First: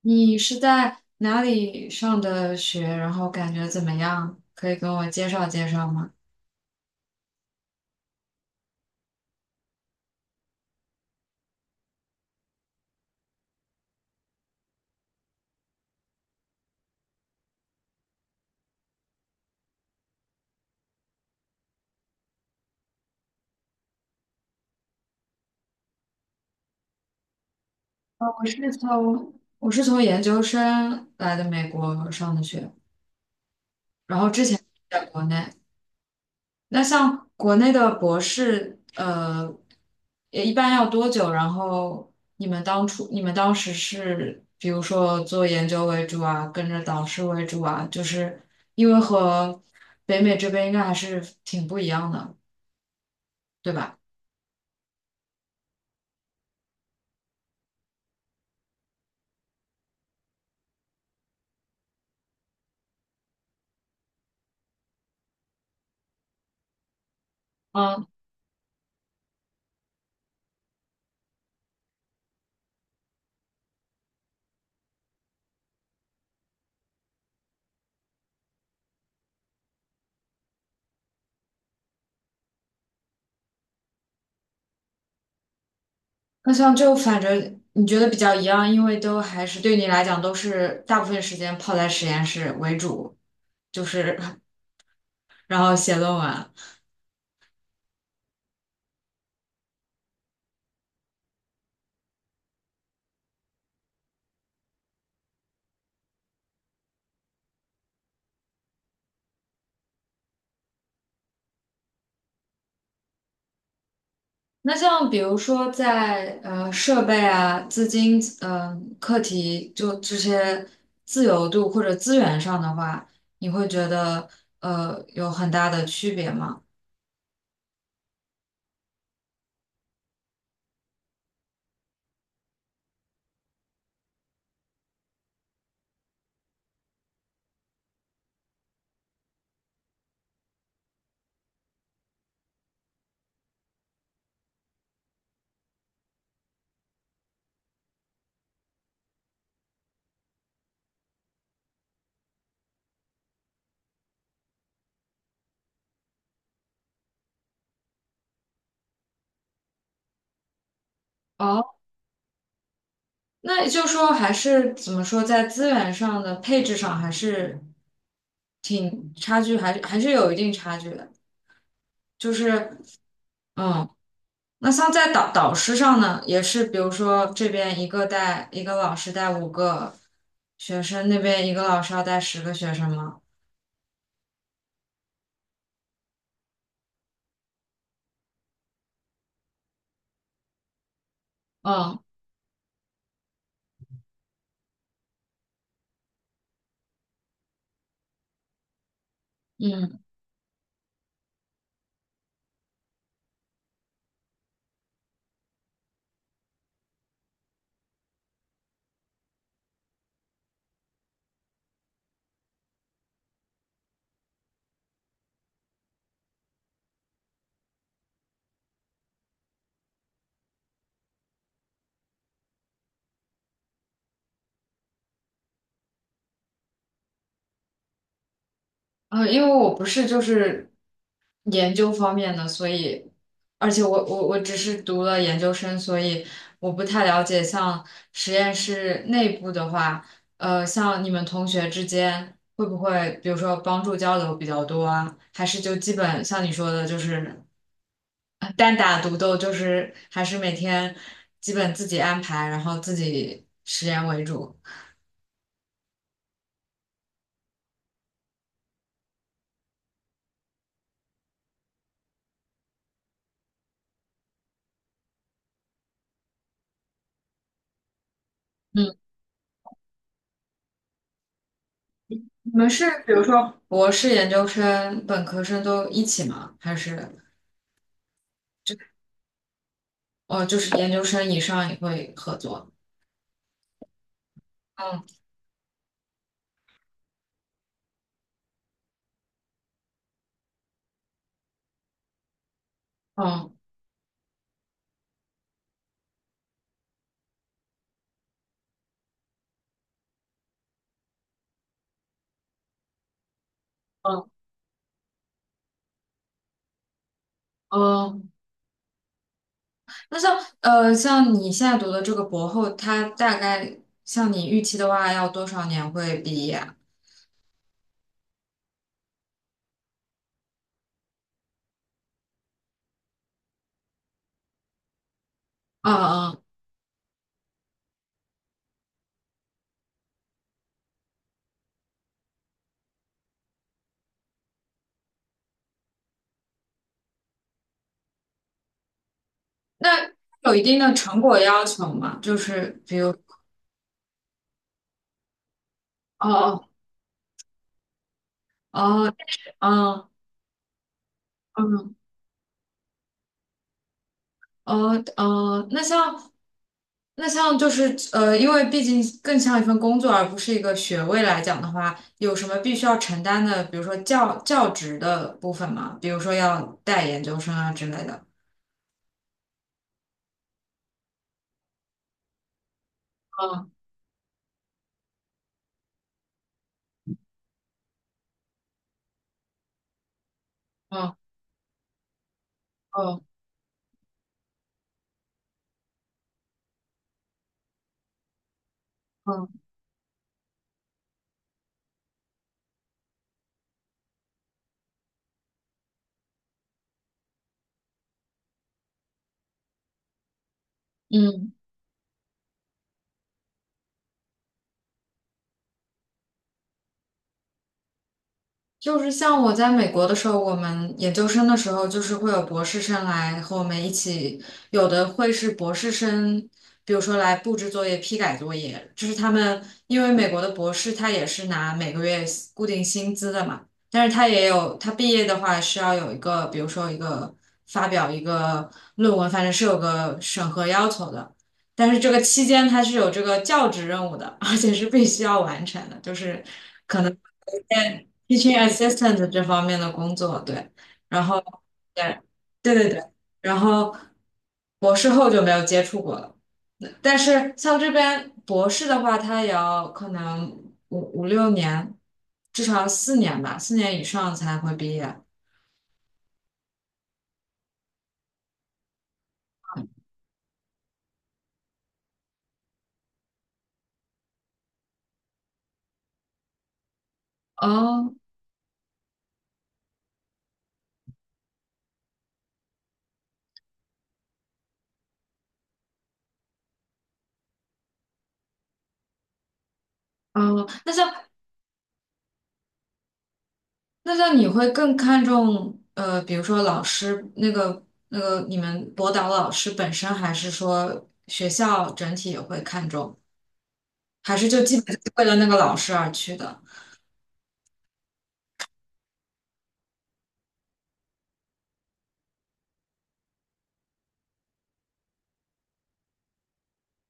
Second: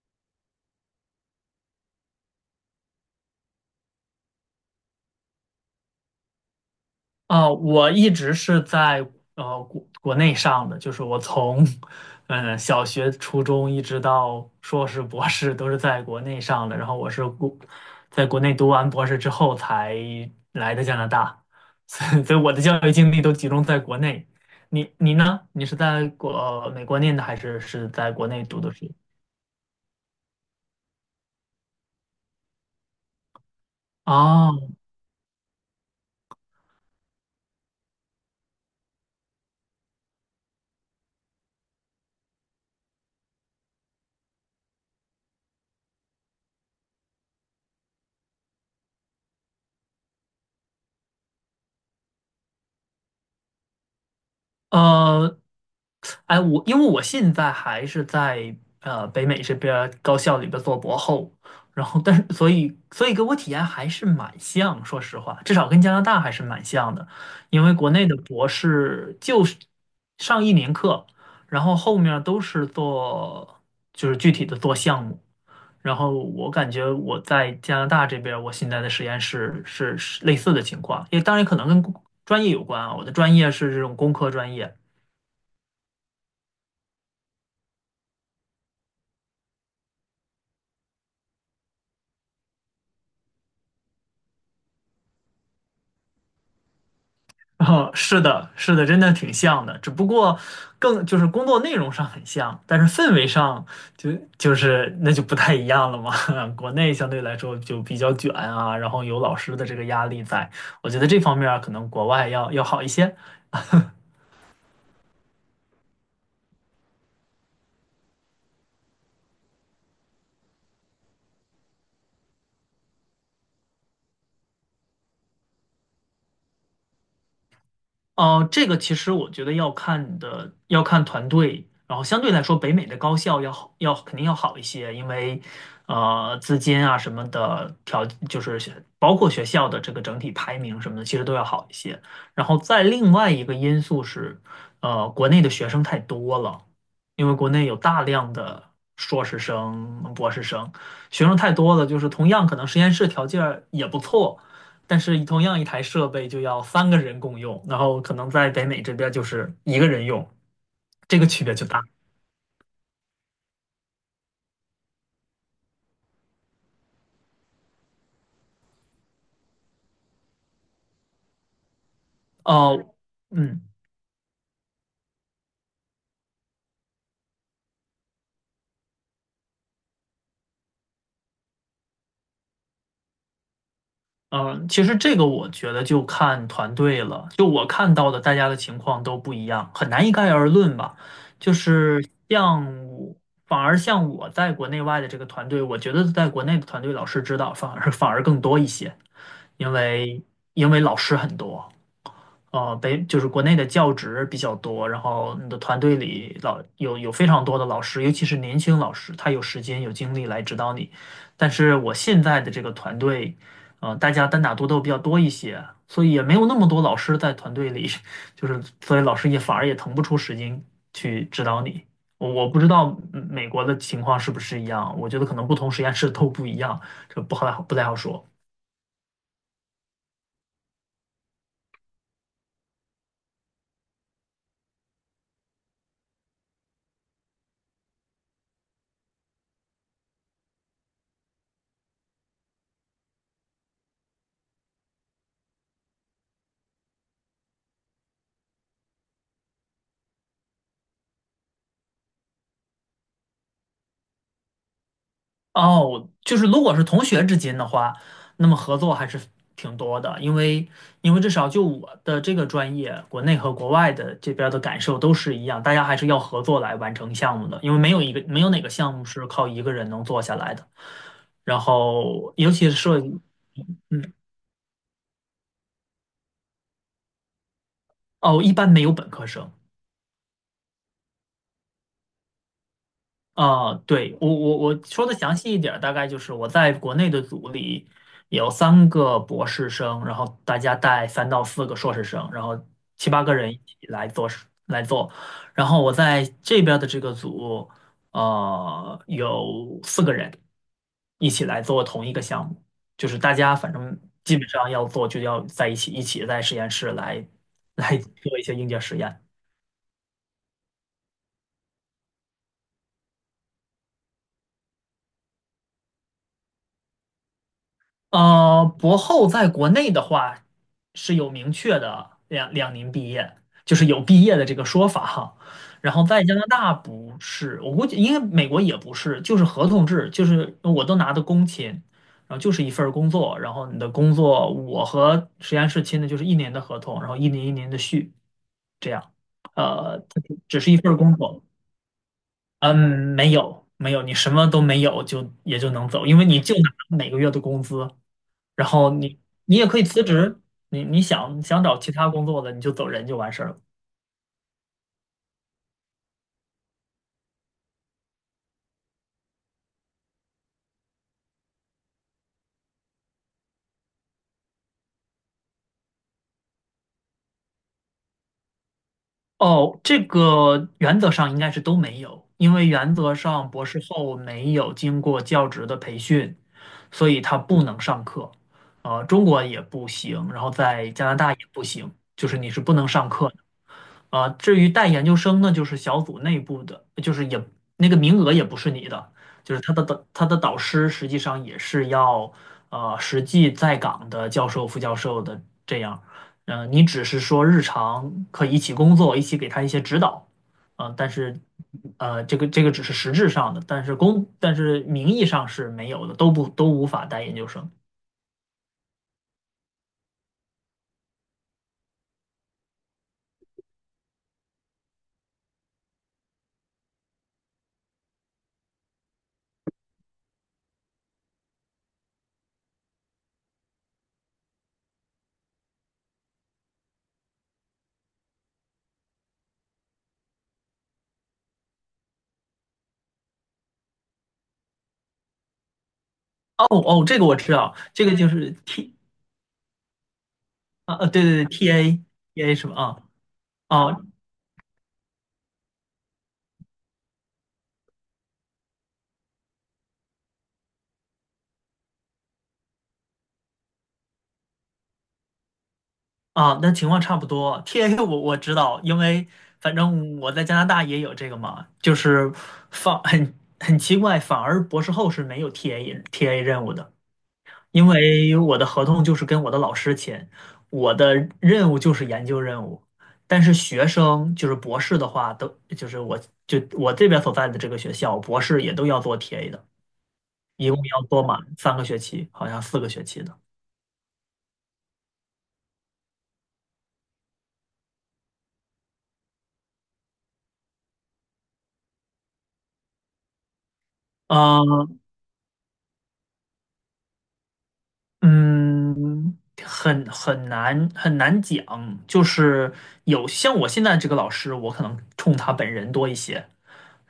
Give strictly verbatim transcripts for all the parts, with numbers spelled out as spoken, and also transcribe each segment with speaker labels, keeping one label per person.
Speaker 1: 你是在哪里上的学？然后感觉怎么样？可以跟我介绍介绍吗？
Speaker 2: 啊，我一直是在呃国国内上的，就是我从嗯小学、初中一直到硕士、博士都是在国内上的。然后我是国在国内读完博士之后才来的加拿大，所以所以我的教育经历都集中在国内。你你呢？你是在国，美国念的还是是在
Speaker 1: 哦，
Speaker 2: 国内
Speaker 1: 我
Speaker 2: 读的
Speaker 1: 是
Speaker 2: 书？
Speaker 1: 从我是从研究生来的美国上的学，然后之前
Speaker 2: 哦，
Speaker 1: 在国内。那像国内的博士，呃，也一般要多久？然后你们当初你们当时是比如说做研究为主啊，跟着导师为主啊，就是因为和北美这边应该还是挺不一样的，对吧？
Speaker 2: 呃，哎，我因为我现在还是在呃北美这边儿高校里边做博后，然后但是所以所以给我体验还是蛮像，说实话，至少跟加拿大还是蛮像的，因为国内
Speaker 1: 嗯。
Speaker 2: 的博士就是上一年课，然后后面儿都是做就是具体的做项目，然后我感觉我在加拿大这边儿我现在的实验室是是类似的情况，也当然可能跟专业有关啊，我的专业是这种工科专业。
Speaker 1: 那像就反正你觉得比较一样，因为都还是对你来讲都是大部分时间泡在实验室为主，就是 然后写论文。
Speaker 2: 哦，是的，是的，真的挺像的，只不过更就是工作内容上很像，但是氛围上就就是那就不太一样了嘛。国内相对来说就比较卷啊，然后有老师的这个压力在，我觉得这方面儿可能国外要要好一些。
Speaker 1: 那像比如说在呃设备啊、资金、嗯、课题就这些自由度或者资源上的话，你会觉得呃有很大的区别吗？
Speaker 2: 哦，呃这个其实我觉得要看你的，要看团队，然后相对来说，北美的高校要好，要肯定要好一些，因为呃，资金啊什么的条，就是学包括学校的这个整体排名什么的，其实都要好一些。然后再另外一个因素是，呃，国内的学生太多了，因为国内有大量的硕士生、博士生，学生太多了，就是同样可能实验室条件儿也不错。但是同样一台设备就要三个人共用，然后可能在北美这边就是一个人用，这个区别就
Speaker 1: 哦，
Speaker 2: 大。
Speaker 1: 那也就是说还是怎么说，在资源上的配置上还是挺差距，还是还是有一定差距的。就是
Speaker 2: 哦，嗯
Speaker 1: 嗯，那像在导导师上呢，也是比如说这边一个带一个老师带五个学生，那边一个老师要带十个学生吗？
Speaker 2: 嗯，呃其实这个我觉得就看团队了，就我看到的大家的情况都不一样，很难一概而论吧。就
Speaker 1: 嗯
Speaker 2: 是像我，反而像我在国内外的这个团队，我觉得在国内的团队老师指导反而反而更多一些，因
Speaker 1: 嗯。
Speaker 2: 为因为老师很多。呃北就是国内的教职比较多，然后你的团队里老有有非常多的老师，尤其是年轻老师，他有时间有精力来指导你。但是我现在的这个团队，呃，大家单打独斗比较多一些，所以也没有那么多老师在团队里，就是所以老师也反而也腾不出时间去指导你。我我不知道嗯美国的情况是不是一样，我觉得可能不同实验室都不一样，这不好不太好说。
Speaker 1: 呃，因为我不是就是研究方面的，所以而且我我我只是读了研究生，所以我不太了解像实验室内部的话，呃，像你们同学之间会不会比如说帮助交流比较多啊？还是就基本像你说的，就是。单打独斗就是还是每天基本自己安排，然后自己实验为主。
Speaker 2: 哦，就是如果是同学之间的话，那么合作还是挺多的，因为因为至少就我的这个专业，国内和国外的这边儿的感受都是一样，大家还是要合作来完成项目的，因为没有一个没有哪个项
Speaker 1: 嗯，
Speaker 2: 目是靠一个人能做下来的。然后，尤
Speaker 1: 你们
Speaker 2: 其是
Speaker 1: 是
Speaker 2: 设
Speaker 1: 比
Speaker 2: 计，
Speaker 1: 如说，博士研究生、本科生都一起吗？还是
Speaker 2: 哦，一般没有本科生，
Speaker 1: 哦，就是研究生以上也会合作？
Speaker 2: 啊，对，我我我说
Speaker 1: 嗯
Speaker 2: 的详细一点儿大概就是我在国内的组里有三个博士生，然后大家带三到四个硕士生，然后七八个人
Speaker 1: 嗯
Speaker 2: 一起来做事来做。然后我在这边儿的这个组，呃，有四个人一起来做同一个项目，就是大家反正
Speaker 1: 嗯，
Speaker 2: 基本上要做就要在一起，一起在实验室来来
Speaker 1: 嗯。
Speaker 2: 做一些硬件实验。
Speaker 1: 那像呃，像你现在读的这个博后，他大概像你预期的话，要多少年会毕业啊？
Speaker 2: 呃，博后在国内的话是有明确的两两年毕业，就是有毕业的这个说法哈。然后在
Speaker 1: 嗯
Speaker 2: 加拿
Speaker 1: 嗯，
Speaker 2: 大不是，我估计应该美国也不是，就是合同制，就是我都拿的工签，然后就是一份儿工作，然后你的工作我和实验室签的就是一年的合同，然后一年一年的续，这样，呃，
Speaker 1: 那
Speaker 2: 它
Speaker 1: 有
Speaker 2: 只
Speaker 1: 一
Speaker 2: 是一
Speaker 1: 定的
Speaker 2: 份儿工
Speaker 1: 成果
Speaker 2: 作，
Speaker 1: 要求吗？就是
Speaker 2: 嗯，
Speaker 1: 比如，
Speaker 2: 没有没有，你什么都没有就也就能走，因为
Speaker 1: 哦
Speaker 2: 你就
Speaker 1: 哦
Speaker 2: 拿每个月的工资。然后
Speaker 1: 哦，
Speaker 2: 你
Speaker 1: 但是，
Speaker 2: 你也可以辞
Speaker 1: 嗯
Speaker 2: 职，你你想想找其
Speaker 1: 嗯，
Speaker 2: 他工作的，你就走人就完事儿了。
Speaker 1: 哦哦，那像那像就是呃，因为毕竟更像一份工作，而不是一个学位来讲的话，有什么必须要承担的，比如说教教职的部分吗？比如说要带研究生啊之类的。
Speaker 2: 哦，这个原则上应该是都没有，因为原则上博
Speaker 1: 嗯
Speaker 2: 士后没有经过教职的培训，所以他不能上课。呃，中国也不行，然后在加拿
Speaker 1: 嗯
Speaker 2: 大也不行，就是你是不能上
Speaker 1: 嗯
Speaker 2: 课。啊，至于带研究生呢，就是小组内部的，就是也那个名额也不是你的，就
Speaker 1: 嗯
Speaker 2: 是他的导他的导师实际上也是要呃实际在岗的教授、副教授的这样，嗯，你只是说日常可以一起工作，一起给他一些指导，啊，但是
Speaker 1: 嗯。
Speaker 2: 呃这个这个只是实质上的，但是公但是名义上是没有的，都不都无法带研究生。
Speaker 1: 就是像我在美国的时候，我们研究生的时候，就是会有博士生来和我们一起，有的会是博士生，比如说来布置作业、批改作业，就是他们因为美国的博士他也是拿每个月固定薪资的嘛，但是他也有他毕业的话是要有一个，比如说一个发表一个论文，反正是有个审核要求的，但是这个期间他是有这个教职任务的，而且是必须要完成的，就是。
Speaker 2: 哦哦，这个我知道，这个就是
Speaker 1: teaching
Speaker 2: T
Speaker 1: assistant 这方面的工作，对，
Speaker 2: 啊，呃对
Speaker 1: 然后
Speaker 2: 对对， T A，
Speaker 1: 对，
Speaker 2: T A 什
Speaker 1: 对
Speaker 2: 么
Speaker 1: 对
Speaker 2: 啊？
Speaker 1: 对，然后
Speaker 2: 哦，
Speaker 1: 博士后就没有接触过了。但是像这边博士的话，他也要可能五五六年，至少要四年吧，四年以上才会毕业。
Speaker 2: 啊，那情况差不多。t a 我我知道，因为反正我在加拿大也有这个嘛，就是放很很奇怪，反而博士后是没有 T A T A 任务的，因
Speaker 1: 哦
Speaker 2: 为我的合同就是跟我的老师签，我的任务就是研究任务，但是学生就是博士的话，都就是我就我这边所在的这个学校，博士也都要做 T A 的，
Speaker 1: 哦，
Speaker 2: 一共
Speaker 1: 那
Speaker 2: 要
Speaker 1: 像
Speaker 2: 做满三个学期，好像四个学期的。
Speaker 1: 那像你会更看重呃，比如说老师那个那个你们博导老师本身，还是说学校整体也会看重？还是就基本
Speaker 2: 嗯，
Speaker 1: 就是为了那个老师而去的？
Speaker 2: 嗯，很很难很难讲，就是有像我现在这个老师，我可能冲他本人多一些，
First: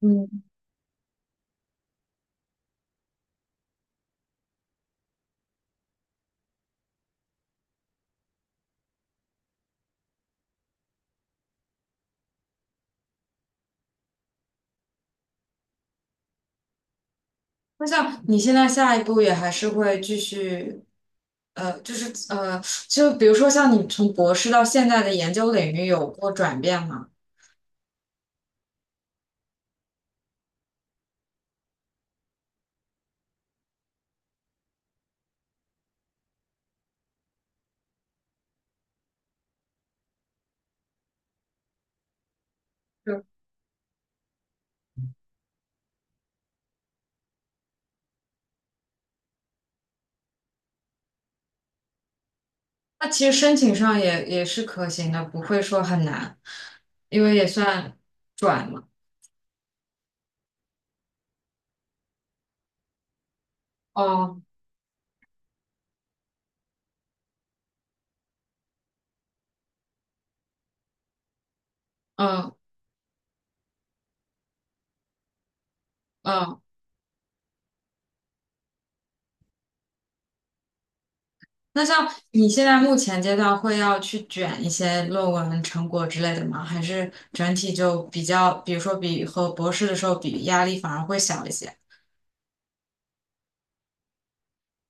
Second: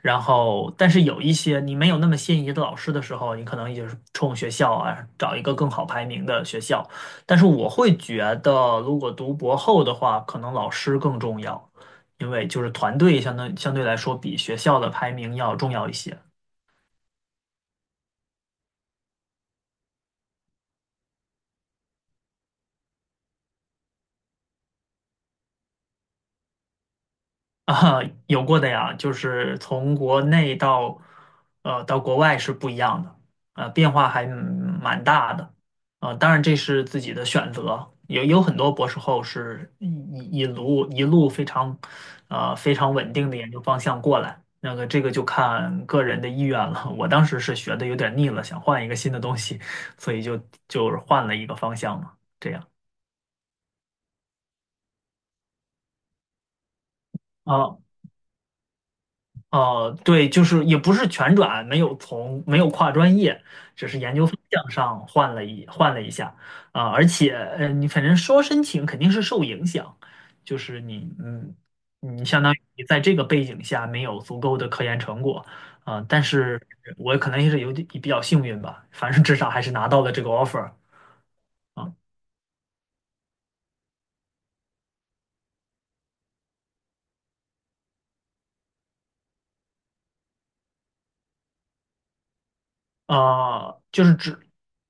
Speaker 2: 然后但是有一些你没有那么心仪的老师的时候，你可能也就是冲学校啊，找一个更好排名的学校。但是我会觉得，如果读博后的话，可能老师更重要，因为就是团队相当相对来说比学校的排名要重要一些。
Speaker 1: 那像你现在下一步也还是会继续，呃，就是呃，就比如说像你从博士到现在的研究领域有过转变吗？
Speaker 2: 啊，有过的呀，就是从国内到呃到国外是不一样的，呃，变化还蛮大的，啊，当然这是自己的选择，有有很多博士后是一一一路一路非常呃非常稳定的
Speaker 1: 就
Speaker 2: 研究方向过来，那个这个就看个人的意愿了。我当时是学的有点腻了，想换一个新的东西，所以就就是换了一个方向嘛，这样
Speaker 1: 那其实申请上也也是可行的，不会说很难，因为也
Speaker 2: 啊，
Speaker 1: 算转嘛。
Speaker 2: 呃，对，就是也不是全转，没有从没有跨专业，只是研究方
Speaker 1: 哦，
Speaker 2: 向上换了一换了一下啊，而且呃，你反正说申请肯定是受影响，就是你嗯，你相当
Speaker 1: 嗯
Speaker 2: 于你在这个背景下没有足够的科研成果啊，但是
Speaker 1: 嗯，
Speaker 2: 我可能也是有点比较幸运吧，反正至少还是拿到了这个 offer。
Speaker 1: 那
Speaker 2: 啊，
Speaker 1: 像你现在目前阶段会要去卷一些论文成果之类的吗？还是整体就比较，比如说比和博士的时候比，压力反而会小一些？
Speaker 2: 啊，就是指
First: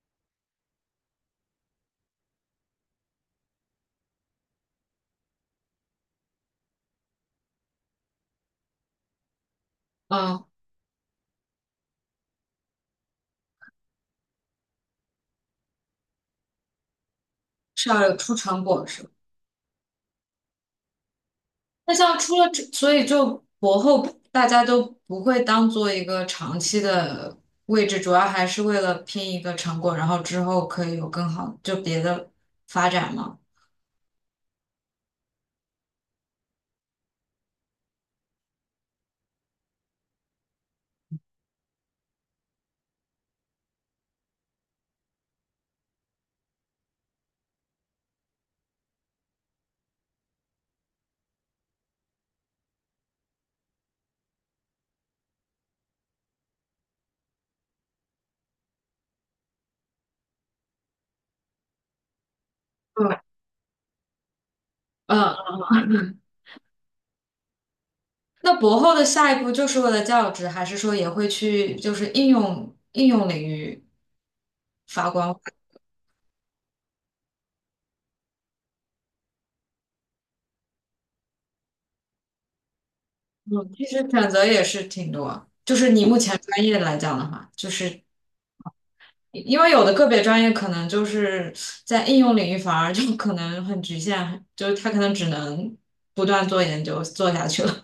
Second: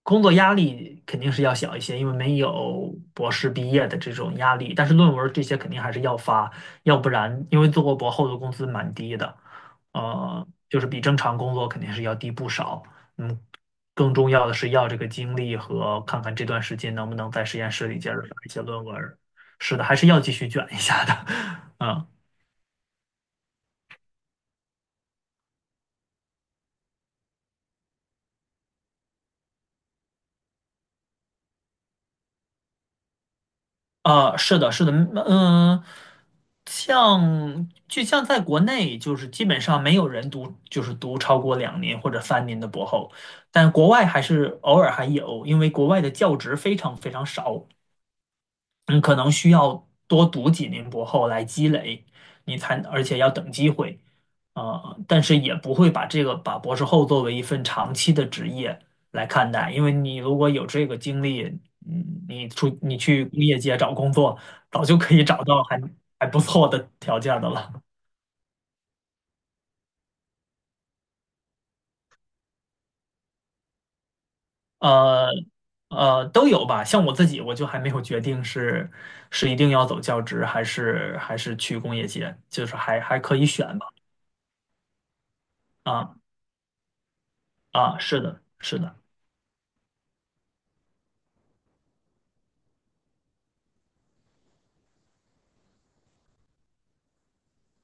Speaker 2: 工作压力肯定是要小一些，因为没有博士毕业的这种压力，但是论文这些肯定还是要发，要不然因为做过博后的工资蛮低的，
Speaker 1: 嗯，
Speaker 2: 呃，就是比正常工作肯定是要低不少。嗯，更重要的是要这个精力和看看这段时间能不能在实验室
Speaker 1: 是
Speaker 2: 里
Speaker 1: 要
Speaker 2: 接
Speaker 1: 有
Speaker 2: 着
Speaker 1: 出
Speaker 2: 写
Speaker 1: 成
Speaker 2: 论
Speaker 1: 果
Speaker 2: 文
Speaker 1: 是吧？
Speaker 2: 儿，是的，还是要继续卷一下的，
Speaker 1: 那
Speaker 2: 嗯。
Speaker 1: 像出了这，所以就博后大家都不会当做一个长期的位置，主要还是为了拼一个成果，然后之后可以有更好就别的发展吗？
Speaker 2: 啊，是的，是的，嗯，呃像就像在国内，就是基本上没有人读，就是读超过两年或者三年的博后，但国外还是偶尔还有，因为国外的教职非常非常少，你可能需要多读几年博后来积累，你才，而且要等机会，呃，但是也不会把这个把博士后作为一份长期的职业来看待，因为你如果有这个经历，嗯，你出你
Speaker 1: 嗯，
Speaker 2: 去工业界找工作，早就可以找
Speaker 1: 嗯，
Speaker 2: 到还还不错的条件的了，
Speaker 1: 那博后的下一步就是为了教职，还是说也会去就是应用应用领域发
Speaker 2: 呃。
Speaker 1: 光？
Speaker 2: 呃，都有吧。像我自己，我就还没有决定是是一定要走教职，还是还是去工业界，就是还还可以选
Speaker 1: 嗯，其
Speaker 2: 吧。
Speaker 1: 实选择也是挺多。就是你
Speaker 2: 啊。
Speaker 1: 目前专业来讲的话，就
Speaker 2: 啊，
Speaker 1: 是
Speaker 2: 是的，是的，
Speaker 1: 因为有的个别专业可能就是在应用领域反而就可能很局限，就是他可能只能不断做研究做下去了。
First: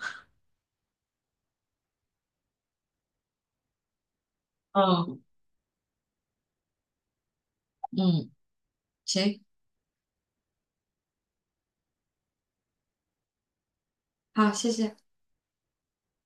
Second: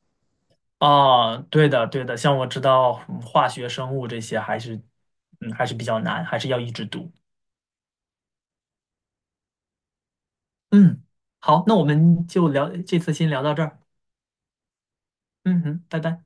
Speaker 2: 啊，对的，对的，像我知道嗯化学、生物这些还是，
Speaker 1: 嗯
Speaker 2: 嗯，还是比较难，还是要一直读。
Speaker 1: 嗯，行，
Speaker 2: 嗯，好，那我们就聊，这次先聊到这儿。
Speaker 1: 好，谢谢。
Speaker 2: 嗯哼，拜拜。